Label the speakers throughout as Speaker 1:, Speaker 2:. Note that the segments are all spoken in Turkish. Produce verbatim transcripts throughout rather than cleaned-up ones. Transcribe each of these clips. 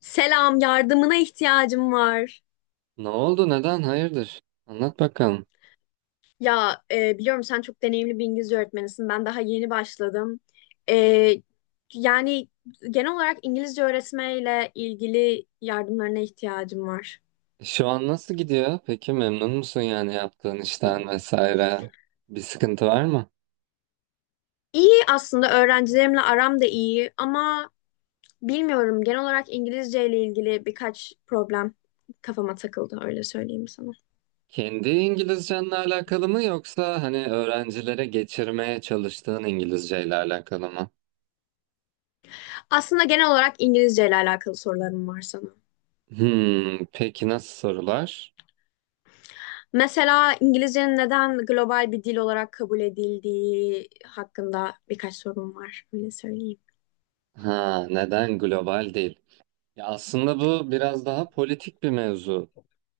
Speaker 1: Selam, yardımına ihtiyacım var.
Speaker 2: Ne oldu? Neden? Hayırdır? Anlat bakalım.
Speaker 1: Ya e, biliyorum sen çok deneyimli bir İngilizce öğretmenisin. Ben daha yeni başladım. E, yani genel olarak İngilizce öğretmeyle ilgili yardımlarına ihtiyacım var.
Speaker 2: E, Şu an nasıl gidiyor? Peki memnun musun yani yaptığın işten vesaire? Bir sıkıntı var mı?
Speaker 1: İyi aslında öğrencilerimle aram da iyi ama bilmiyorum genel olarak İngilizce ile ilgili birkaç problem kafama takıldı öyle söyleyeyim sana.
Speaker 2: Kendi İngilizcenle alakalı mı yoksa hani öğrencilere geçirmeye çalıştığın İngilizceyle alakalı mı?
Speaker 1: Aslında genel olarak İngilizce ile alakalı sorularım var sana.
Speaker 2: Hmm, peki nasıl sorular?
Speaker 1: Mesela İngilizcenin neden global bir dil olarak kabul edildiği hakkında birkaç sorum var. Öyle söyleyeyim.
Speaker 2: Ha, neden global değil? Ya aslında bu biraz daha politik bir mevzu.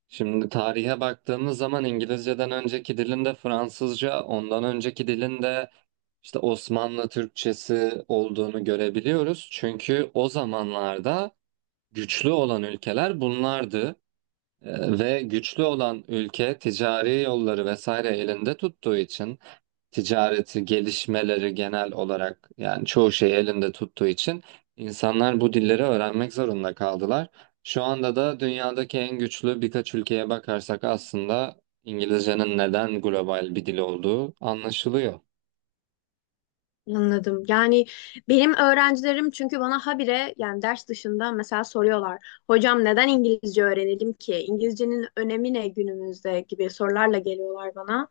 Speaker 2: Şimdi tarihe baktığımız zaman İngilizceden önceki dilinde Fransızca, ondan önceki dilinde işte Osmanlı Türkçesi olduğunu görebiliyoruz. Çünkü o zamanlarda güçlü olan ülkeler bunlardı. Ee, ve güçlü olan ülke ticari yolları vesaire elinde tuttuğu için ticareti, gelişmeleri genel olarak yani çoğu şeyi elinde tuttuğu için insanlar bu dilleri öğrenmek zorunda kaldılar. Şu anda da dünyadaki en güçlü birkaç ülkeye bakarsak aslında İngilizcenin neden global bir dil olduğu anlaşılıyor.
Speaker 1: Anladım. Yani benim öğrencilerim çünkü bana habire yani ders dışında mesela soruyorlar. Hocam neden İngilizce öğrenelim ki? İngilizcenin önemi ne günümüzde gibi sorularla geliyorlar bana.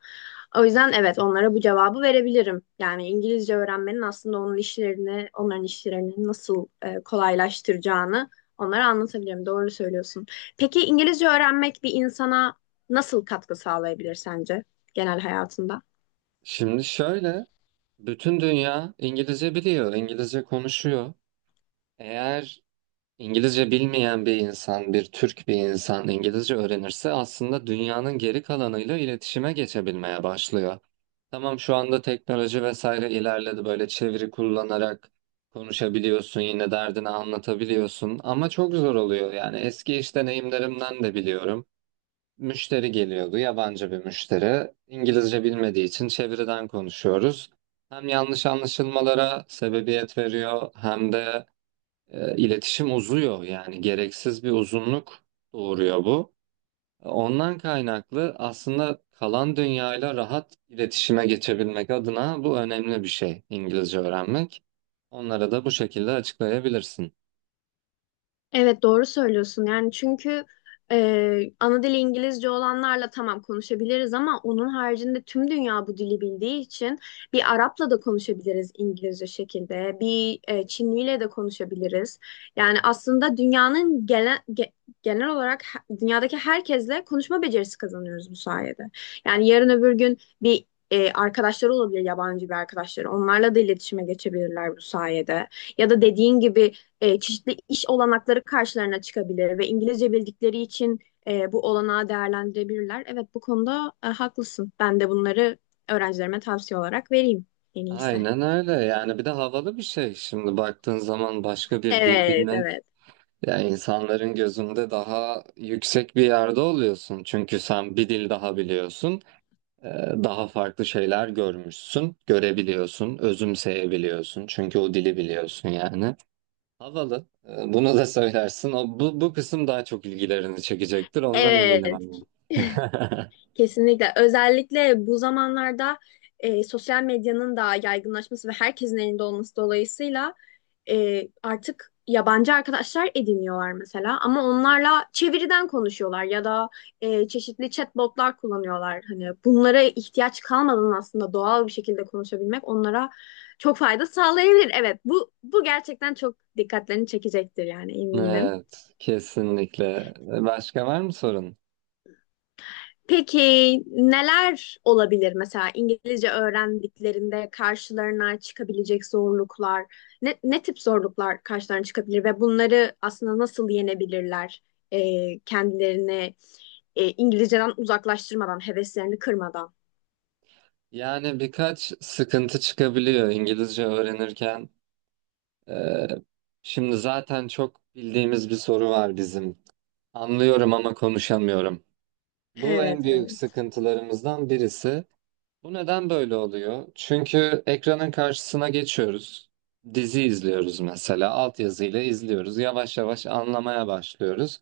Speaker 1: O yüzden evet onlara bu cevabı verebilirim. Yani İngilizce öğrenmenin aslında onun işlerini, onların işlerini nasıl e, kolaylaştıracağını onlara anlatabilirim. Doğru söylüyorsun. Peki İngilizce öğrenmek bir insana nasıl katkı sağlayabilir sence genel hayatında?
Speaker 2: Şimdi şöyle, bütün dünya İngilizce biliyor, İngilizce konuşuyor. Eğer İngilizce bilmeyen bir insan, bir Türk bir insan İngilizce öğrenirse aslında dünyanın geri kalanıyla iletişime geçebilmeye başlıyor. Tamam şu anda teknoloji vesaire ilerledi böyle çeviri kullanarak konuşabiliyorsun yine derdini anlatabiliyorsun ama çok zor oluyor yani eski iş deneyimlerimden de biliyorum. Müşteri geliyordu yabancı bir müşteri İngilizce bilmediği için çeviriden konuşuyoruz. Hem yanlış anlaşılmalara sebebiyet veriyor hem de e, iletişim uzuyor yani gereksiz bir uzunluk doğuruyor bu. Ondan kaynaklı aslında kalan dünyayla rahat iletişime geçebilmek adına bu önemli bir şey İngilizce öğrenmek. Onlara da bu şekilde açıklayabilirsin.
Speaker 1: Evet doğru söylüyorsun yani çünkü e, ana dili İngilizce olanlarla tamam konuşabiliriz ama onun haricinde tüm dünya bu dili bildiği için bir Arap'la da konuşabiliriz İngilizce şekilde bir e, Çinliyle de konuşabiliriz yani aslında dünyanın gene- ge- genel olarak he- dünyadaki herkesle konuşma becerisi kazanıyoruz bu sayede yani yarın öbür gün bir e, arkadaşları olabilir yabancı bir arkadaşları onlarla da iletişime geçebilirler bu sayede ya da dediğin gibi e, çeşitli iş olanakları karşılarına çıkabilir ve İngilizce bildikleri için e, bu olanağı değerlendirebilirler. Evet bu konuda e, haklısın. Ben de bunları öğrencilerime tavsiye olarak vereyim en iyisi.
Speaker 2: Aynen öyle yani bir de havalı bir şey şimdi baktığın zaman başka bir dil
Speaker 1: Evet,
Speaker 2: bilmek
Speaker 1: evet.
Speaker 2: ya insanların gözünde daha yüksek bir yerde oluyorsun çünkü sen bir dil daha biliyorsun. Ee, daha farklı şeyler görmüşsün, görebiliyorsun, özümseyebiliyorsun. Çünkü o dili biliyorsun yani. Havalı. Ee, Bunu da söylersin. O, bu, bu kısım daha çok ilgilerini çekecektir. Ondan eminim
Speaker 1: Evet.
Speaker 2: ama.
Speaker 1: Kesinlikle. Özellikle bu zamanlarda e, sosyal medyanın da yaygınlaşması ve herkesin elinde olması dolayısıyla e, artık yabancı arkadaşlar ediniyorlar mesela ama onlarla çeviriden konuşuyorlar ya da e, çeşitli chatbotlar kullanıyorlar. Hani bunlara ihtiyaç kalmadan aslında doğal bir şekilde konuşabilmek onlara çok fayda sağlayabilir. Evet, bu bu gerçekten çok dikkatlerini çekecektir yani eminim.
Speaker 2: Evet, kesinlikle. Başka var mı sorun?
Speaker 1: Peki neler olabilir mesela İngilizce öğrendiklerinde karşılarına çıkabilecek zorluklar, ne, ne tip zorluklar karşılarına çıkabilir ve bunları aslında nasıl yenebilirler e, kendilerini e, İngilizceden uzaklaştırmadan, heveslerini kırmadan?
Speaker 2: Yani birkaç sıkıntı çıkabiliyor İngilizce öğrenirken. Ee, şimdi zaten çok bildiğimiz bir soru var bizim. Anlıyorum ama konuşamıyorum. Bu
Speaker 1: Evet,
Speaker 2: en büyük
Speaker 1: evet.
Speaker 2: sıkıntılarımızdan birisi. Bu neden böyle oluyor? Çünkü ekranın karşısına geçiyoruz. Dizi izliyoruz mesela. Altyazıyla izliyoruz. Yavaş yavaş anlamaya başlıyoruz.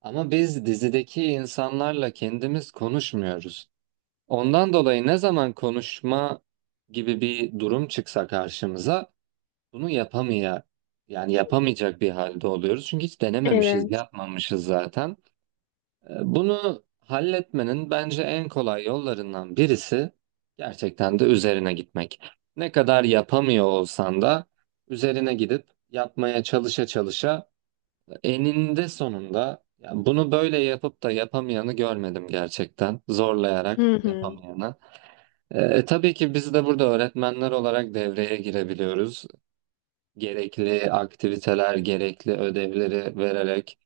Speaker 2: Ama biz dizideki insanlarla kendimiz konuşmuyoruz. Ondan dolayı ne zaman konuşma gibi bir durum çıksa karşımıza bunu yapamaya yani yapamayacak bir halde oluyoruz. Çünkü hiç denememişiz,
Speaker 1: Evet.
Speaker 2: yapmamışız zaten. Ee, Bunu halletmenin bence en kolay yollarından birisi gerçekten de üzerine gitmek. Ne kadar yapamıyor olsan da üzerine gidip yapmaya çalışa çalışa eninde sonunda ya bunu böyle yapıp da yapamayanı görmedim gerçekten. Zorlayarak
Speaker 1: Hı hı.
Speaker 2: yapamayanı. Ee, e, tabii ki biz de burada öğretmenler olarak devreye girebiliyoruz. Gerekli aktiviteler, gerekli ödevleri vererek.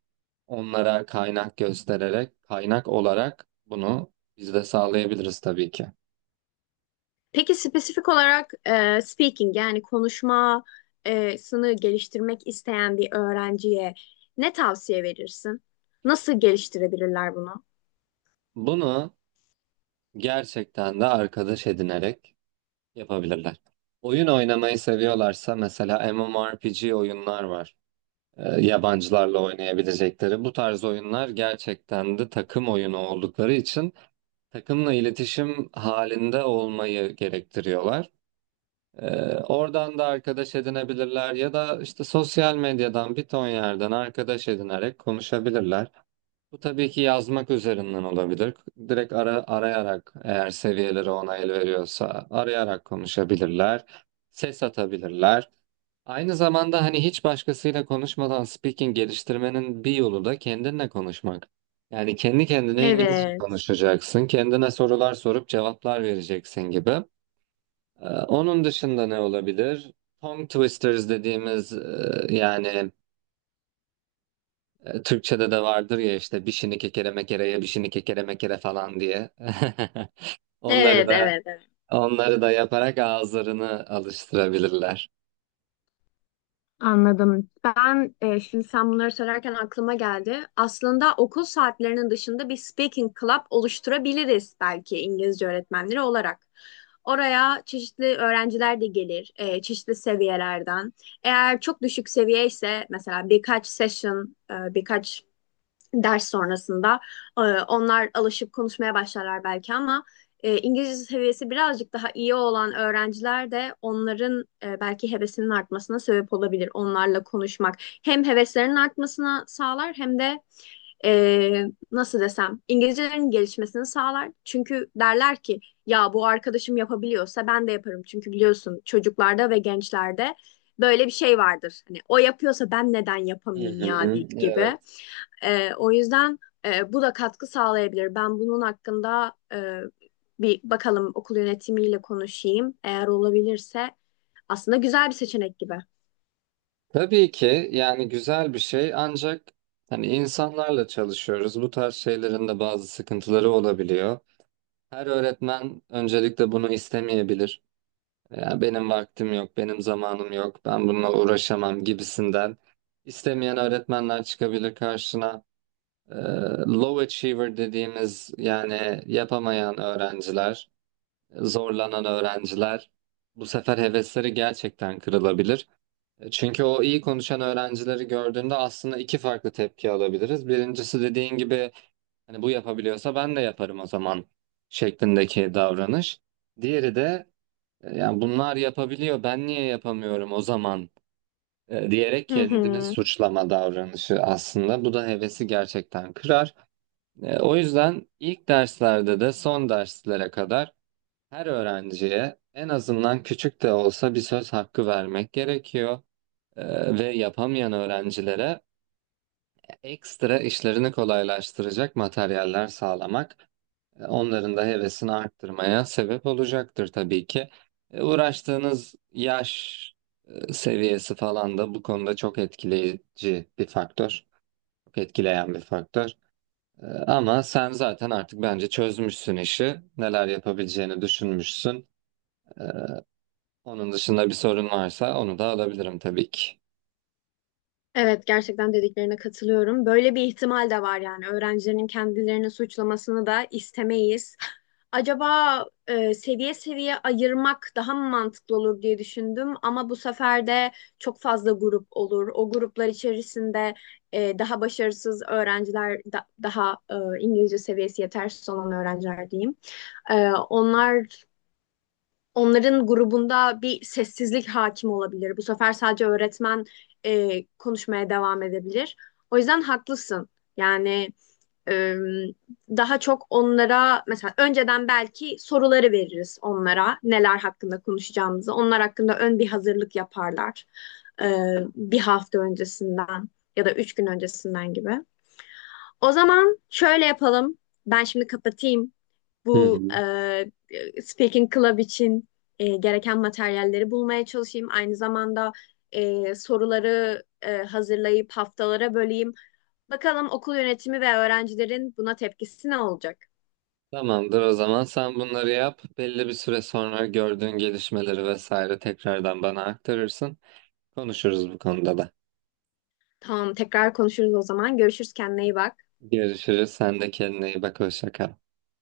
Speaker 2: Onlara kaynak göstererek, kaynak olarak bunu biz de sağlayabiliriz tabii ki.
Speaker 1: Peki spesifik olarak e, speaking yani konuşmasını geliştirmek isteyen bir öğrenciye ne tavsiye verirsin? Nasıl geliştirebilirler bunu?
Speaker 2: Bunu gerçekten de arkadaş edinerek yapabilirler. Oyun oynamayı seviyorlarsa mesela MMORPG oyunlar var. Ee, yabancılarla oynayabilecekleri. Bu tarz oyunlar gerçekten de takım oyunu oldukları için takımla iletişim halinde olmayı gerektiriyorlar. Ee, oradan da arkadaş edinebilirler ya da işte sosyal medyadan bir ton yerden arkadaş edinerek konuşabilirler. Bu tabii ki yazmak üzerinden olabilir. Direkt ara, arayarak eğer seviyeleri ona el veriyorsa arayarak konuşabilirler. Ses atabilirler. Aynı zamanda hani hiç başkasıyla konuşmadan speaking geliştirmenin bir yolu da kendinle konuşmak. Yani kendi kendine İngilizce
Speaker 1: Evet.
Speaker 2: konuşacaksın, kendine sorular sorup cevaplar vereceksin gibi. Ee, Onun dışında ne olabilir? Tongue twisters dediğimiz e, yani e, Türkçe'de de vardır ya işte bişini kekere mekereye bişini kekere mekere falan diye. Onları
Speaker 1: Evet,
Speaker 2: da
Speaker 1: evet, evet.
Speaker 2: onları da yaparak ağızlarını alıştırabilirler.
Speaker 1: Anladım. Ben e, şimdi sen bunları söylerken aklıma geldi. Aslında okul saatlerinin dışında bir speaking club oluşturabiliriz belki İngilizce öğretmenleri olarak. Oraya çeşitli öğrenciler de gelir, e, çeşitli seviyelerden. Eğer çok düşük seviye ise mesela birkaç session, e, birkaç ders sonrasında. Ee, Onlar alışıp konuşmaya başlarlar belki ama e, İngilizce seviyesi birazcık daha iyi olan öğrenciler de onların e, belki hevesinin artmasına sebep olabilir. Onlarla konuşmak hem heveslerinin artmasına sağlar hem de e, nasıl desem İngilizcelerinin gelişmesini sağlar. Çünkü derler ki ya bu arkadaşım yapabiliyorsa ben de yaparım. Çünkü biliyorsun çocuklarda ve gençlerde böyle bir şey vardır. Hani o yapıyorsa ben neden
Speaker 2: Hı
Speaker 1: yapamayayım ya
Speaker 2: hı,
Speaker 1: di-
Speaker 2: evet.
Speaker 1: gibi. E, o yüzden e, bu da katkı sağlayabilir. Ben bunun hakkında e, bir bakalım okul yönetimiyle konuşayım. Eğer olabilirse aslında güzel bir seçenek gibi.
Speaker 2: Tabii ki yani güzel bir şey ancak hani insanlarla çalışıyoruz. Bu tarz şeylerin de bazı sıkıntıları olabiliyor. Her öğretmen öncelikle bunu istemeyebilir. Ya benim vaktim yok, benim zamanım yok, ben bununla uğraşamam gibisinden. İstemeyen öğretmenler çıkabilir karşına. Ee, low achiever dediğimiz yani yapamayan öğrenciler, zorlanan öğrenciler bu sefer hevesleri gerçekten kırılabilir. E, Çünkü o iyi konuşan öğrencileri gördüğünde aslında iki farklı tepki alabiliriz. Birincisi dediğin gibi hani bu yapabiliyorsa ben de yaparım o zaman şeklindeki davranış. Diğeri de yani bunlar yapabiliyor, ben niye yapamıyorum o zaman e, diyerek
Speaker 1: Hı
Speaker 2: kendini
Speaker 1: hı.
Speaker 2: suçlama davranışı aslında. Bu da hevesi gerçekten kırar. E, O yüzden ilk derslerde de son derslere kadar her öğrenciye en azından küçük de olsa bir söz hakkı vermek gerekiyor. E, Ve yapamayan öğrencilere ekstra işlerini kolaylaştıracak materyaller sağlamak. E, Onların da hevesini arttırmaya sebep olacaktır tabii ki. E, Uğraştığınız yaş e, seviyesi falan da bu konuda çok etkileyici bir faktör. Çok etkileyen bir faktör. E, Ama sen zaten artık bence çözmüşsün işi. Neler yapabileceğini düşünmüşsün. E, Onun dışında bir sorun varsa onu da alabilirim tabii ki.
Speaker 1: Evet, gerçekten dediklerine katılıyorum. Böyle bir ihtimal de var yani. Öğrencilerin kendilerini suçlamasını da istemeyiz. Acaba e, seviye seviye ayırmak daha mı mantıklı olur diye düşündüm ama bu sefer de çok fazla grup olur. O gruplar içerisinde e, daha başarısız öğrenciler, da- daha e, İngilizce seviyesi yetersiz olan öğrenciler diyeyim. E, onlar Onların grubunda bir sessizlik hakim olabilir. Bu sefer sadece öğretmen e, konuşmaya devam edebilir. O yüzden haklısın. Yani e, daha çok onlara mesela önceden belki soruları veririz onlara neler hakkında konuşacağımızı. Onlar hakkında ön bir hazırlık yaparlar e, bir hafta öncesinden ya da üç gün öncesinden gibi. O zaman şöyle yapalım. Ben şimdi kapatayım
Speaker 2: Hı hı.
Speaker 1: bu e, speaking club için e, gereken materyalleri bulmaya çalışayım. Aynı zamanda e, soruları e, hazırlayıp haftalara böleyim. Bakalım okul yönetimi ve öğrencilerin buna tepkisi ne olacak?
Speaker 2: Tamamdır o zaman sen bunları yap. Belli bir süre sonra gördüğün gelişmeleri vesaire tekrardan bana aktarırsın. Konuşuruz bu konuda da.
Speaker 1: Tamam, tekrar konuşuruz o zaman. Görüşürüz, kendine iyi bak.
Speaker 2: Görüşürüz. Sen de kendine iyi bak. Hoşça kal.